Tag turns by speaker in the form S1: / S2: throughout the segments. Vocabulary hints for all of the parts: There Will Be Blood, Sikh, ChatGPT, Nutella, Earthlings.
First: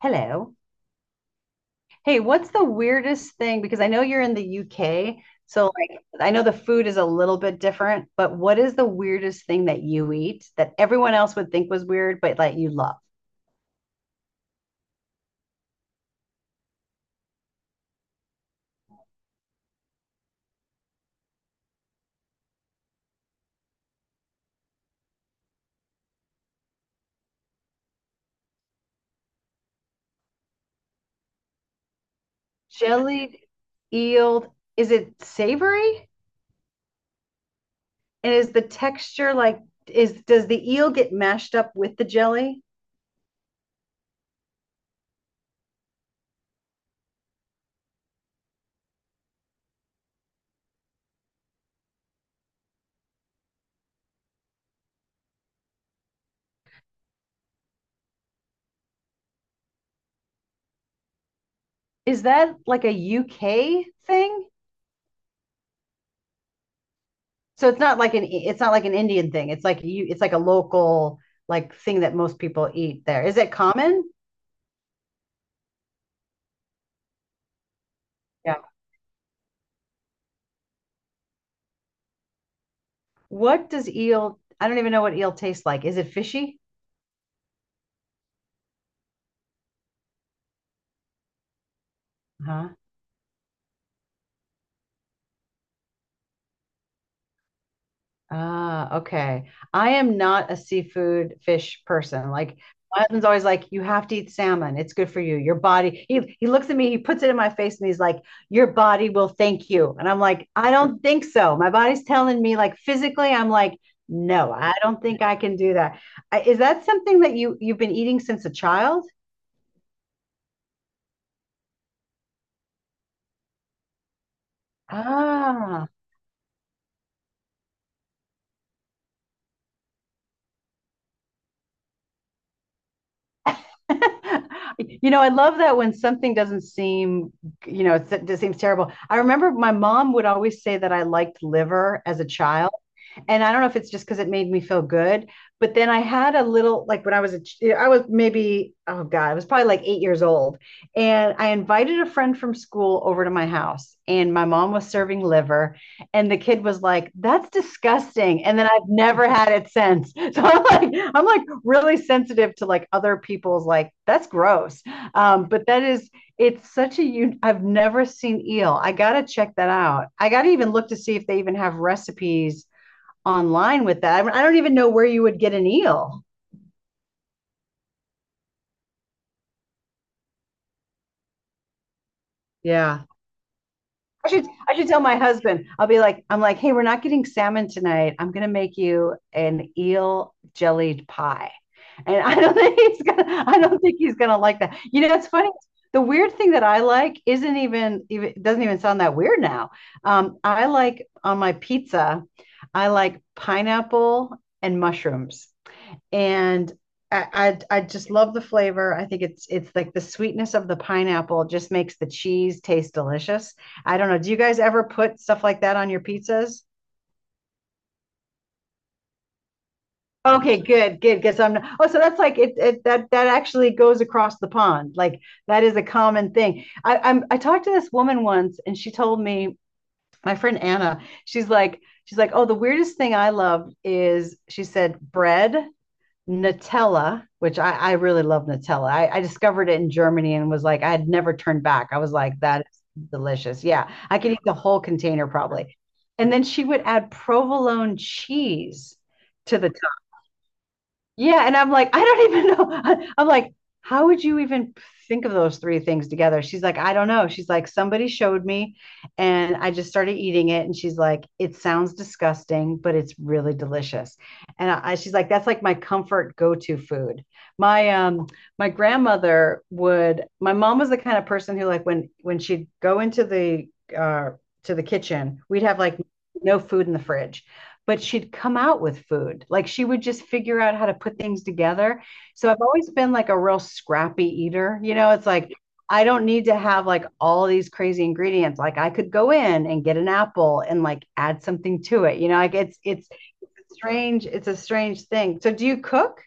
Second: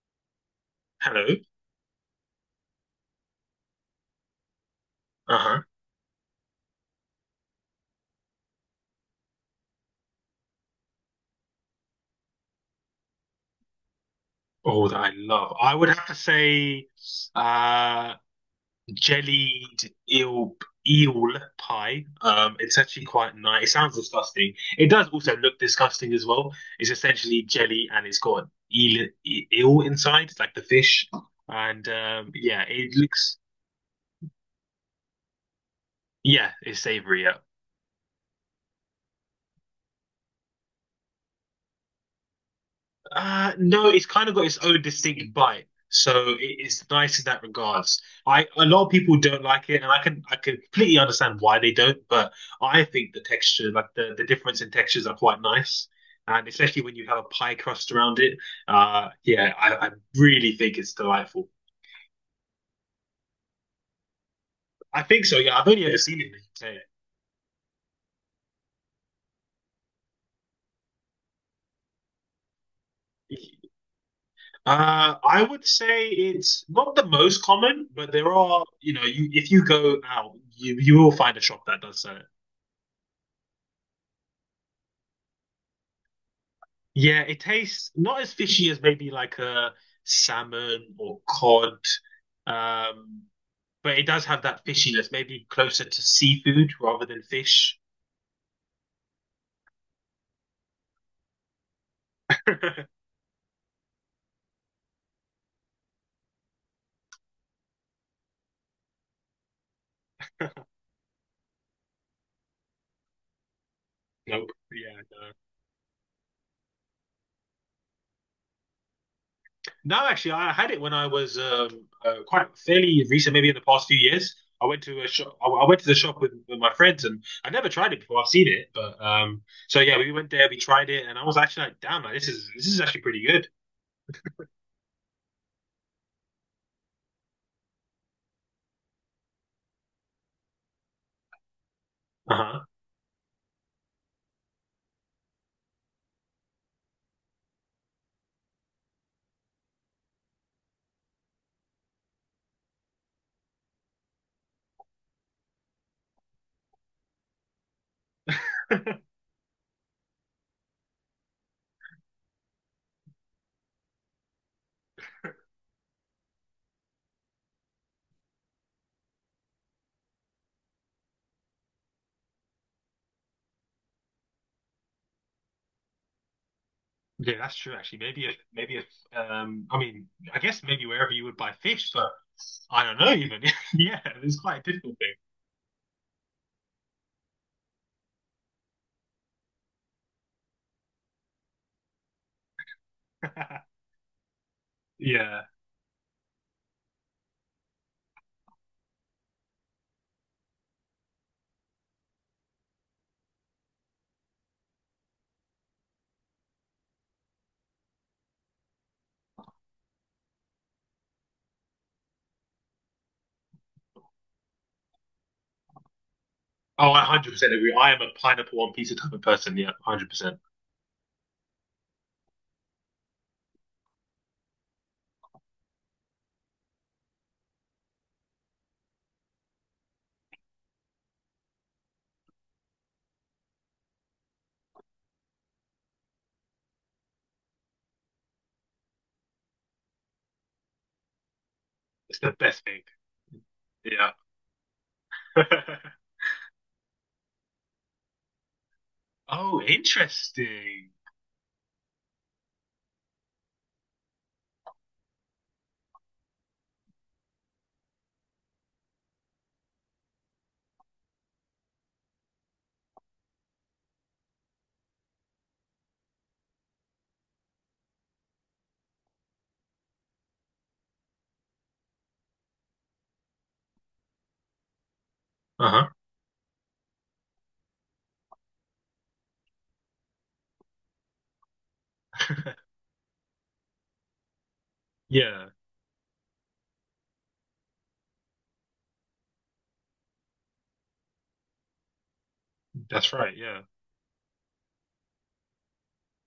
S1: Hello.
S2: Hello.
S1: Hey, what's the weirdest thing? Because I know you're in the UK,
S2: Uh-huh.
S1: so like I know the food is a little bit different, but what is the weirdest thing that you eat that everyone else would think was weird, but that you love?
S2: Oh, that I love. I would have to say uh jellied eel pie. It's actually quite nice. It sounds disgusting. It does also look disgusting as well. It's essentially jelly, and it's got eel inside, like the fish. And yeah, it looks
S1: Jellied eel, is it savory?
S2: yeah, it's savory. Yeah.
S1: And is the texture like is does the eel get mashed up with the jelly?
S2: No, it's kind of got its own distinct bite, so it's nice in that regards. I A lot of people don't like it, and I can completely understand why they don't. But I think the texture, like the difference in textures, are quite nice, and especially when you have a pie crust around it. Yeah, I really think it's delightful.
S1: Is that like a UK thing?
S2: I think so. Yeah, I've only ever seen it in the UK.
S1: So it's not like an Indian thing. It's like you it's like a local like thing that most people eat there. Is it common?
S2: I would say it's not the most common, but there
S1: Yeah.
S2: are, you know, you if you go out, you will find a shop that does so.
S1: What does eel I don't even know what eel tastes like. Is it fishy?
S2: Yeah, it tastes not as fishy as maybe like a salmon or cod,
S1: Huh?
S2: um, but it does have that fishiness, maybe closer to seafood rather than fish.
S1: Ah, okay. I am not a seafood fish person. Like my husband's always like, you have to eat salmon. It's good for you. Your body. He looks at me, he puts it in my face, and he's like, your body will thank you. And I'm like, I don't think so. My body's telling me, like physically, I'm like,
S2: Nope.
S1: no, I
S2: Yeah,
S1: don't think
S2: no.
S1: I can do that. Is that something that you've been eating since a child?
S2: No, actually, I had it when I was quite fairly recent, maybe in the past few years. I went to a shop. I went to
S1: Ah.
S2: the shop with my friends, and I never tried it before. I've seen it, but so yeah, we went there, we tried it, and I was actually like, "Damn, like, this is actually pretty good."
S1: You know, I love that when something doesn't seem, you know, it seems terrible. I remember my mom would always say that I liked liver as a
S2: Uh-huh.
S1: child and I don't know if it's just because it made me feel good, but then I had a little like when I was a I was maybe oh god I was probably like 8 years old, and I invited a friend from school over to my house, and my mom was serving liver, and the kid was like that's disgusting, and then I've never had it since. So I'm like really sensitive to like other people's like that's gross, but that is it's such a you I've never seen eel. I gotta check that out. I gotta even look to see if they even have recipes online with that. Don't even know where you would get an eel.
S2: Yeah, that's true. Actually, maybe if I mean, I guess maybe wherever you would buy fish, but I don't
S1: Yeah.
S2: know even. Yeah,
S1: I
S2: it's
S1: should
S2: quite a
S1: I should
S2: difficult
S1: tell
S2: thing.
S1: my husband. I'll be like, I'm like, hey, we're not getting salmon tonight. I'm gonna make you an eel jellied pie. And I don't think he's gonna I don't think he's gonna like that. You know, it's
S2: Yeah.
S1: funny. The weird thing that I like isn't even doesn't even sound that weird now. I like on my pizza, I like pineapple and mushrooms. And I just love the flavor. I think it's like the sweetness of the pineapple just makes the cheese taste delicious. I don't know. Do you guys ever put stuff like that on your pizzas?
S2: Oh, I 100% agree. I am a pineapple one pizza type of person. Yeah, 100%.
S1: Okay, good, good. Because I'm not, oh, so that's like it that that actually goes across the pond. Like that is a common thing. I talked to this woman once, and she told me my friend Anna. She's like she's like, oh, the weirdest thing I love is she said bread Nutella, which I really love Nutella. I discovered it in Germany and was like, I had never turned back. I was
S2: It's the
S1: like,
S2: best
S1: that is
S2: thing.
S1: delicious. Yeah,
S2: Yeah.
S1: I could eat the whole container probably. And then she would add provolone cheese to
S2: Oh,
S1: the
S2: interesting.
S1: yeah, and I'm like, I don't even know. I'm like, how would you even think of those three things together? She's like, I don't know. She's like, somebody showed me and I just started eating it. And she's like, it sounds disgusting, but it's really delicious. And she's like, that's like my comfort go-to food. My my grandmother would, my mom was the kind of person who like when she'd go into the uh to the kitchen, we'd have
S2: Uh-huh.
S1: like no food in the fridge but she'd come out with food. Like she would just figure out how to put things together. So I've always been like a real scrappy eater. You know, it's
S2: Yeah,
S1: like I don't need to have like all these crazy ingredients. Like I could go in and get an apple and like add something to it. You know, like it's it's,
S2: that's right. Yeah.
S1: it's strange. It's a strange thing. So do you cook?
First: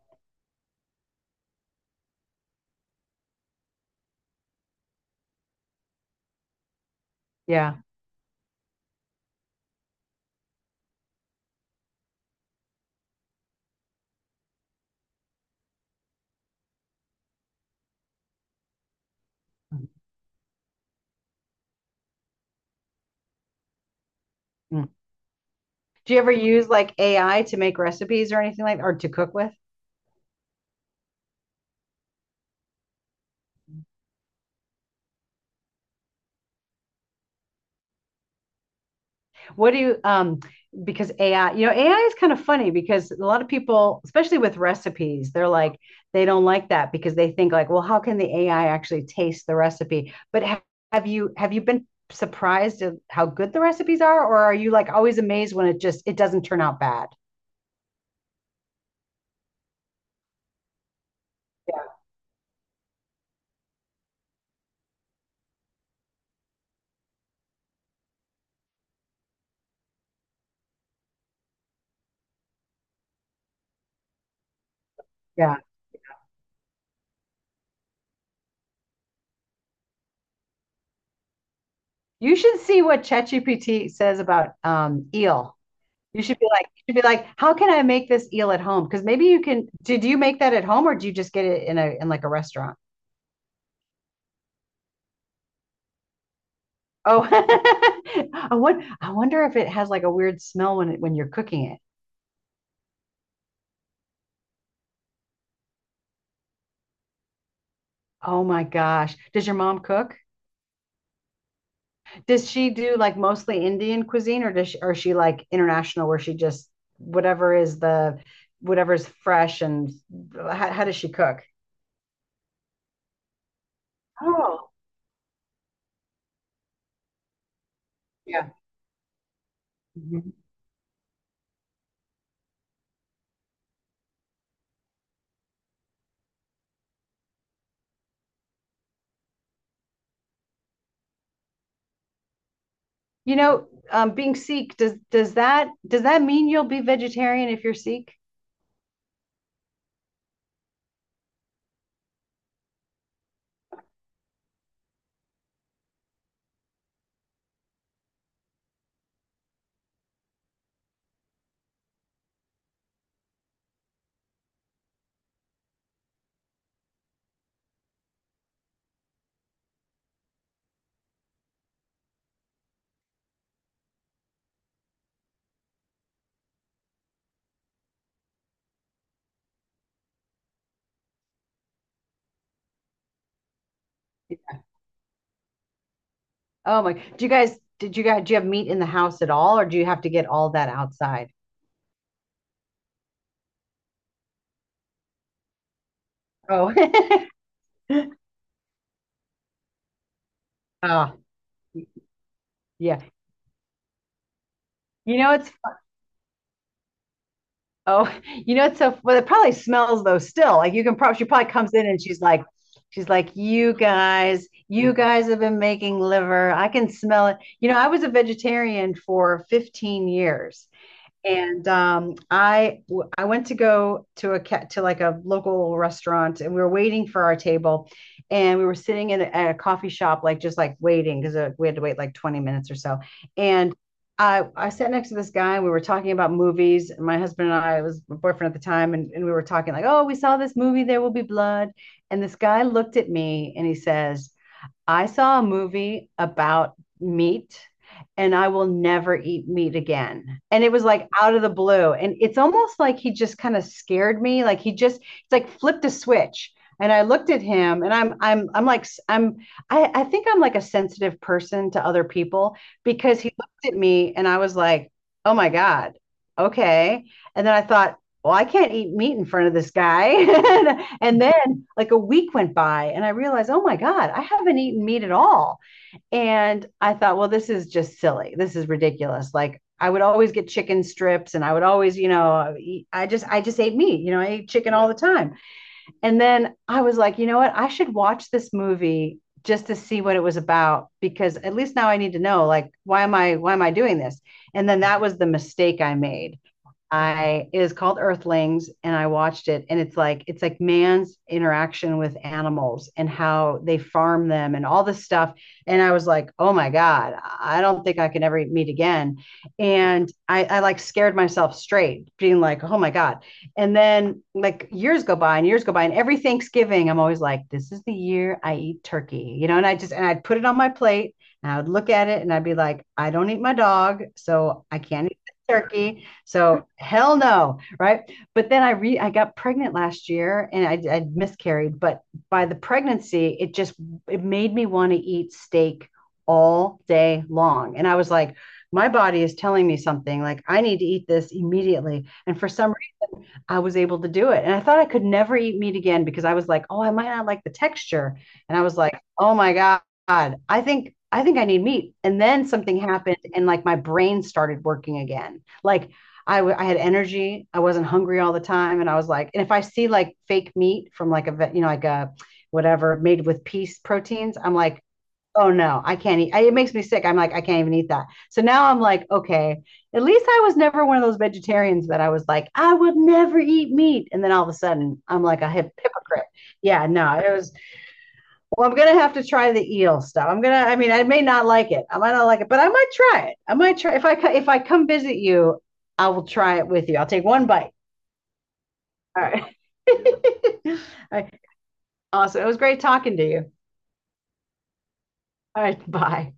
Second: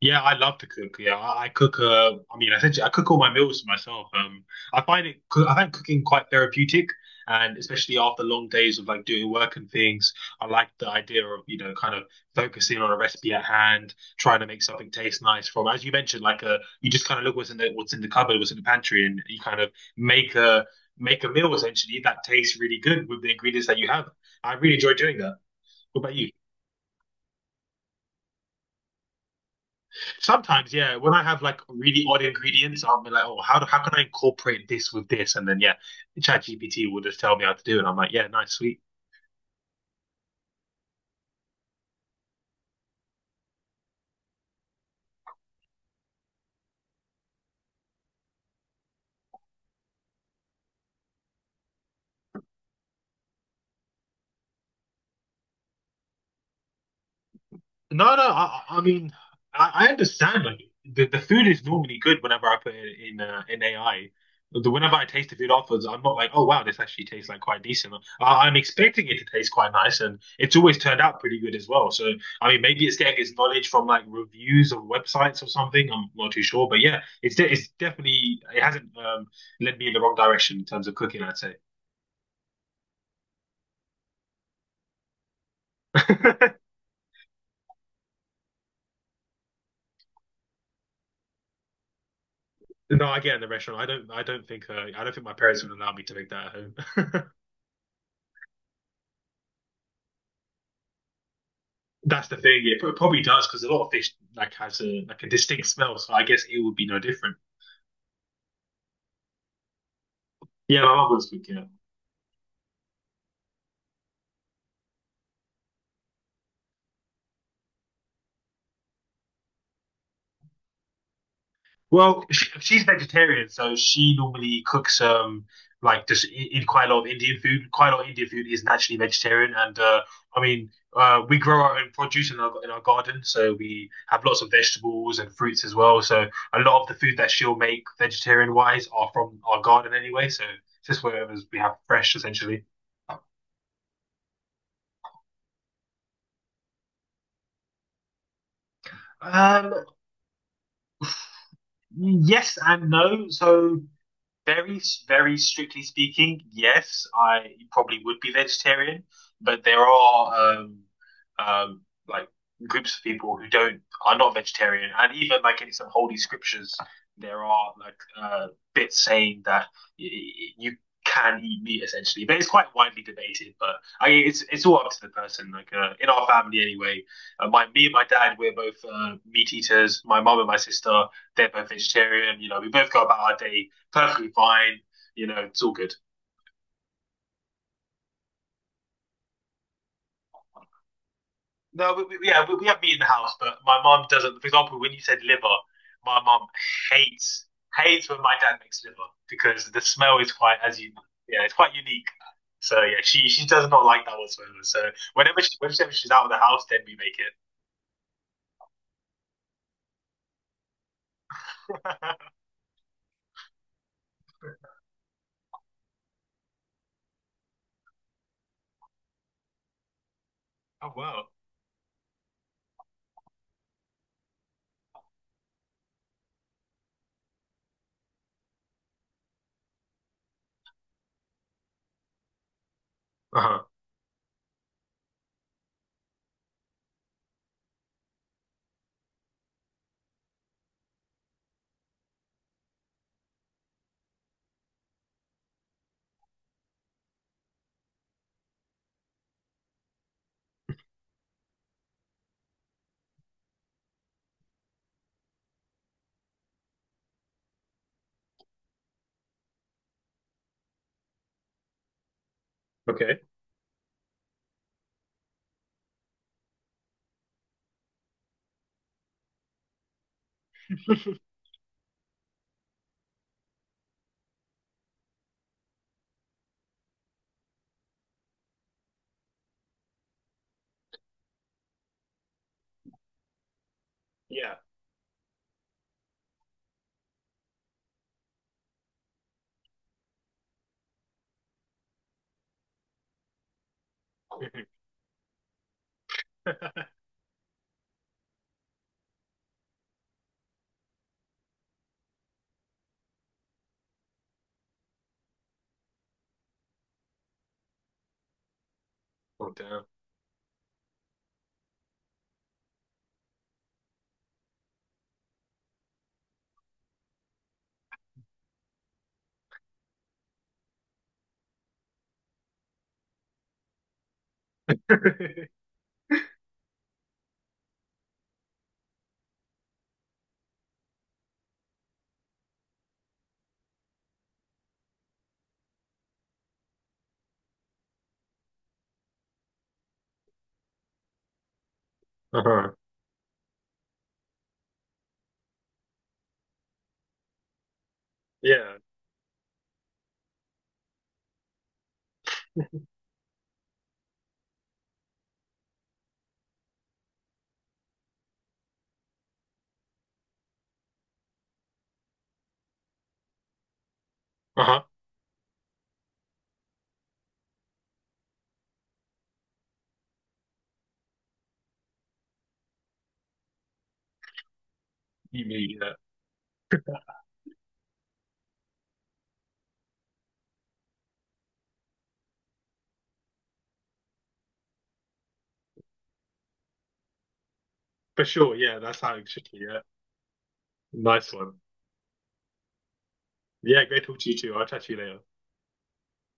S2: Yeah, I love to cook. Yeah, I cook. I mean, essentially, I cook all my meals myself. I find cooking quite therapeutic, and
S1: Yeah.
S2: especially after long days of like doing work and things, I like the idea of, you know, kind of focusing on a recipe at hand, trying to make something taste nice from. As you mentioned, like you just kind of look what's in the cupboard, what's in the pantry, and you kind of make a make a meal essentially that tastes really good with the ingredients that you have. I really
S1: Mm.
S2: enjoy doing that. What
S1: Do
S2: about
S1: you
S2: you?
S1: ever use like AI to make recipes or anything like that, or to cook with?
S2: Sometimes, yeah, when I have like really odd ingredients, I'll be like, oh, how can I incorporate this with this? And then yeah, ChatGPT will just tell me how to do it. And I'm like, yeah, nice, sweet.
S1: What do you because AI, you know, AI is kind of funny because a lot of people, especially with recipes, they're like they don't like that because they think like, well, how can the AI actually taste the recipe? But have you been surprised at how good the recipes are or are you like always amazed when it just it doesn't turn out bad?
S2: No, no. I mean, I understand. Like the food is
S1: Yeah.
S2: normally good whenever I put it in AI. The, whenever I taste the food afterwards, I'm not like, oh wow, this actually tastes like quite decent. I'm expecting it to taste quite nice, and it's always turned out pretty good as well. So I mean, maybe it's getting its knowledge from like reviews of websites or
S1: Yeah.
S2: something. I'm not too sure, but yeah, it's definitely it hasn't led me in the wrong direction in terms of cooking, I'd say.
S1: You should see what ChatGPT says about eel. You should be like you should be like, how can I make this eel at home? Because maybe you can did you make that at home or do you just get it in a in like a restaurant?
S2: No, I get in the restaurant. I don't think my parents would allow me to make that at home.
S1: Oh, I wonder if it has like a weird smell when you're cooking it.
S2: That's the thing. It probably does because a lot of fish like has a like a distinct smell. So I guess it would be no different.
S1: Oh my gosh. Does your mom cook?
S2: Yeah, my mum was cooking it.
S1: Does she do like mostly Indian cuisine or does she, or is she like international where she just whatever is the whatever's fresh and how does she cook?
S2: Well, she's vegetarian, so she normally
S1: Oh,
S2: cooks like just in quite a lot of Indian food. Quite a lot of Indian food
S1: yeah.
S2: is naturally vegetarian, and
S1: Mhm.
S2: I mean we grow our own produce in our garden, so we have lots of vegetables and fruits as well. So a lot of the food that she'll make vegetarian wise are from our garden anyway. So just whatever we have fresh essentially.
S1: You know, being Sikh, does that mean you'll be vegetarian if you're Sikh?
S2: Um, Yes and no. So very, very strictly speaking, yes, I probably would be vegetarian, but there are um, like groups of people who don't are not vegetarian, and even like in some holy scriptures, there are like bits saying that you can eat meat essentially, but it's quite widely debated. But I, it's all up to the person. Like in our family anyway, my me and my dad we're both meat eaters. My mum and my sister they're both vegetarian. You know, we both go about our day perfectly fine. You know, it's all good.
S1: Oh my. Do you guys did you guys do you have meat in the house at all or do you have to get all that outside?
S2: No, yeah, we have meat in the house, but my mum doesn't. For example, when you said liver, my mum
S1: Oh.
S2: hates hates when my dad makes liver because the smell is quite as you
S1: Oh,
S2: yeah, it's quite unique. So yeah,
S1: yeah.
S2: she does not like that whatsoever. So
S1: You know it's
S2: whenever she's out of the house, then we make it.
S1: oh, you know it's so well. It probably smells though still. Like you can probably she probably comes in and she's like, you guys have been making liver. I can smell it. You know, I was a vegetarian for 15 years,
S2: Oh wow.
S1: and I went to go to a to like a local restaurant, and we were waiting for our table, and we were sitting in a, at a coffee shop, like just like waiting because we had to wait like 20 minutes or so.
S2: Uh huh.
S1: And I sat next to this guy, and we were talking about movies. And my husband and I it was my boyfriend at the time, and we were talking like, oh, we saw this movie, There Will Be Blood, and this guy looked at me and he says, I saw a movie about meat and I will never eat meat again. And it was like out of the blue. And it's almost like he just kind of scared me. Like he just, it's like flipped a switch. And I looked at him and I'm like, I'm, I think I'm like a sensitive person to other people
S2: Okay.
S1: because he looked at me and I was like, oh my God, okay. And then I thought, well, I can't eat meat in front of this guy. And then like a week went by and I realized, oh my God, I haven't eaten meat at all. And I thought, well, this is just silly. This is ridiculous. Like I would always get chicken strips and I would always, you know, I just ate meat, you know, I ate
S2: Yeah.
S1: chicken all the time. And then I was like, you know what? I should watch this movie just to see what it was about because at least now I need to know like why am I doing this? And then that was the mistake I made I it is called Earthlings, and I watched it, and it's like man's interaction with animals and how they farm them and all this stuff. And I was like, oh my god, I don't think I can ever meet again.
S2: Oh damn.
S1: And I like scared myself straight, being like, oh my god. And then like years go by, and every Thanksgiving, I'm always like, this is the year I eat turkey, you know. And I just and I'd put it on my plate, and I would look at it, and I'd be like, I don't eat my dog, so I can't eat turkey so hell no, right? But then I got pregnant last year and I miscarried, but by the pregnancy, it just it made me want to eat steak all day long. And I was like, my body is telling me something like I need to eat this immediately. And
S2: Uh
S1: for
S2: huh.
S1: some I was able to do it. And I thought I could never eat meat again because I was like, oh, I might not like the texture. And I was
S2: Yeah.
S1: like, oh my God, I think I need meat. And then something happened and like my brain started working again. Like I had energy. I wasn't hungry all the time. And I was like, and if I see like fake meat from like a, you know, like a whatever made with peace proteins, I'm
S2: Uh
S1: like,
S2: huh.
S1: oh no, I can't eat. It makes me sick. I'm like, I can't even eat that. So now I'm like, okay, at least I was never one of those vegetarians that I was like, I would never eat meat. And then all of a sudden, I'm like
S2: You
S1: a
S2: mean yeah.
S1: hypocrite. Yeah, no, it was, well, I'm going to have to try the eel stuff. I'm going to, I mean, I may not like it. I might not like it, but I might try it. I might try, if I come visit you, I will try it with you. I'll take one bite.
S2: For sure. Yeah, that's how
S1: All
S2: it
S1: right.
S2: should be. Yeah.
S1: All
S2: Nice
S1: right.
S2: one.
S1: Awesome. It was great talking to you.
S2: Yeah, great talk to you too. I'll chat to you later.
S1: All right. Bye.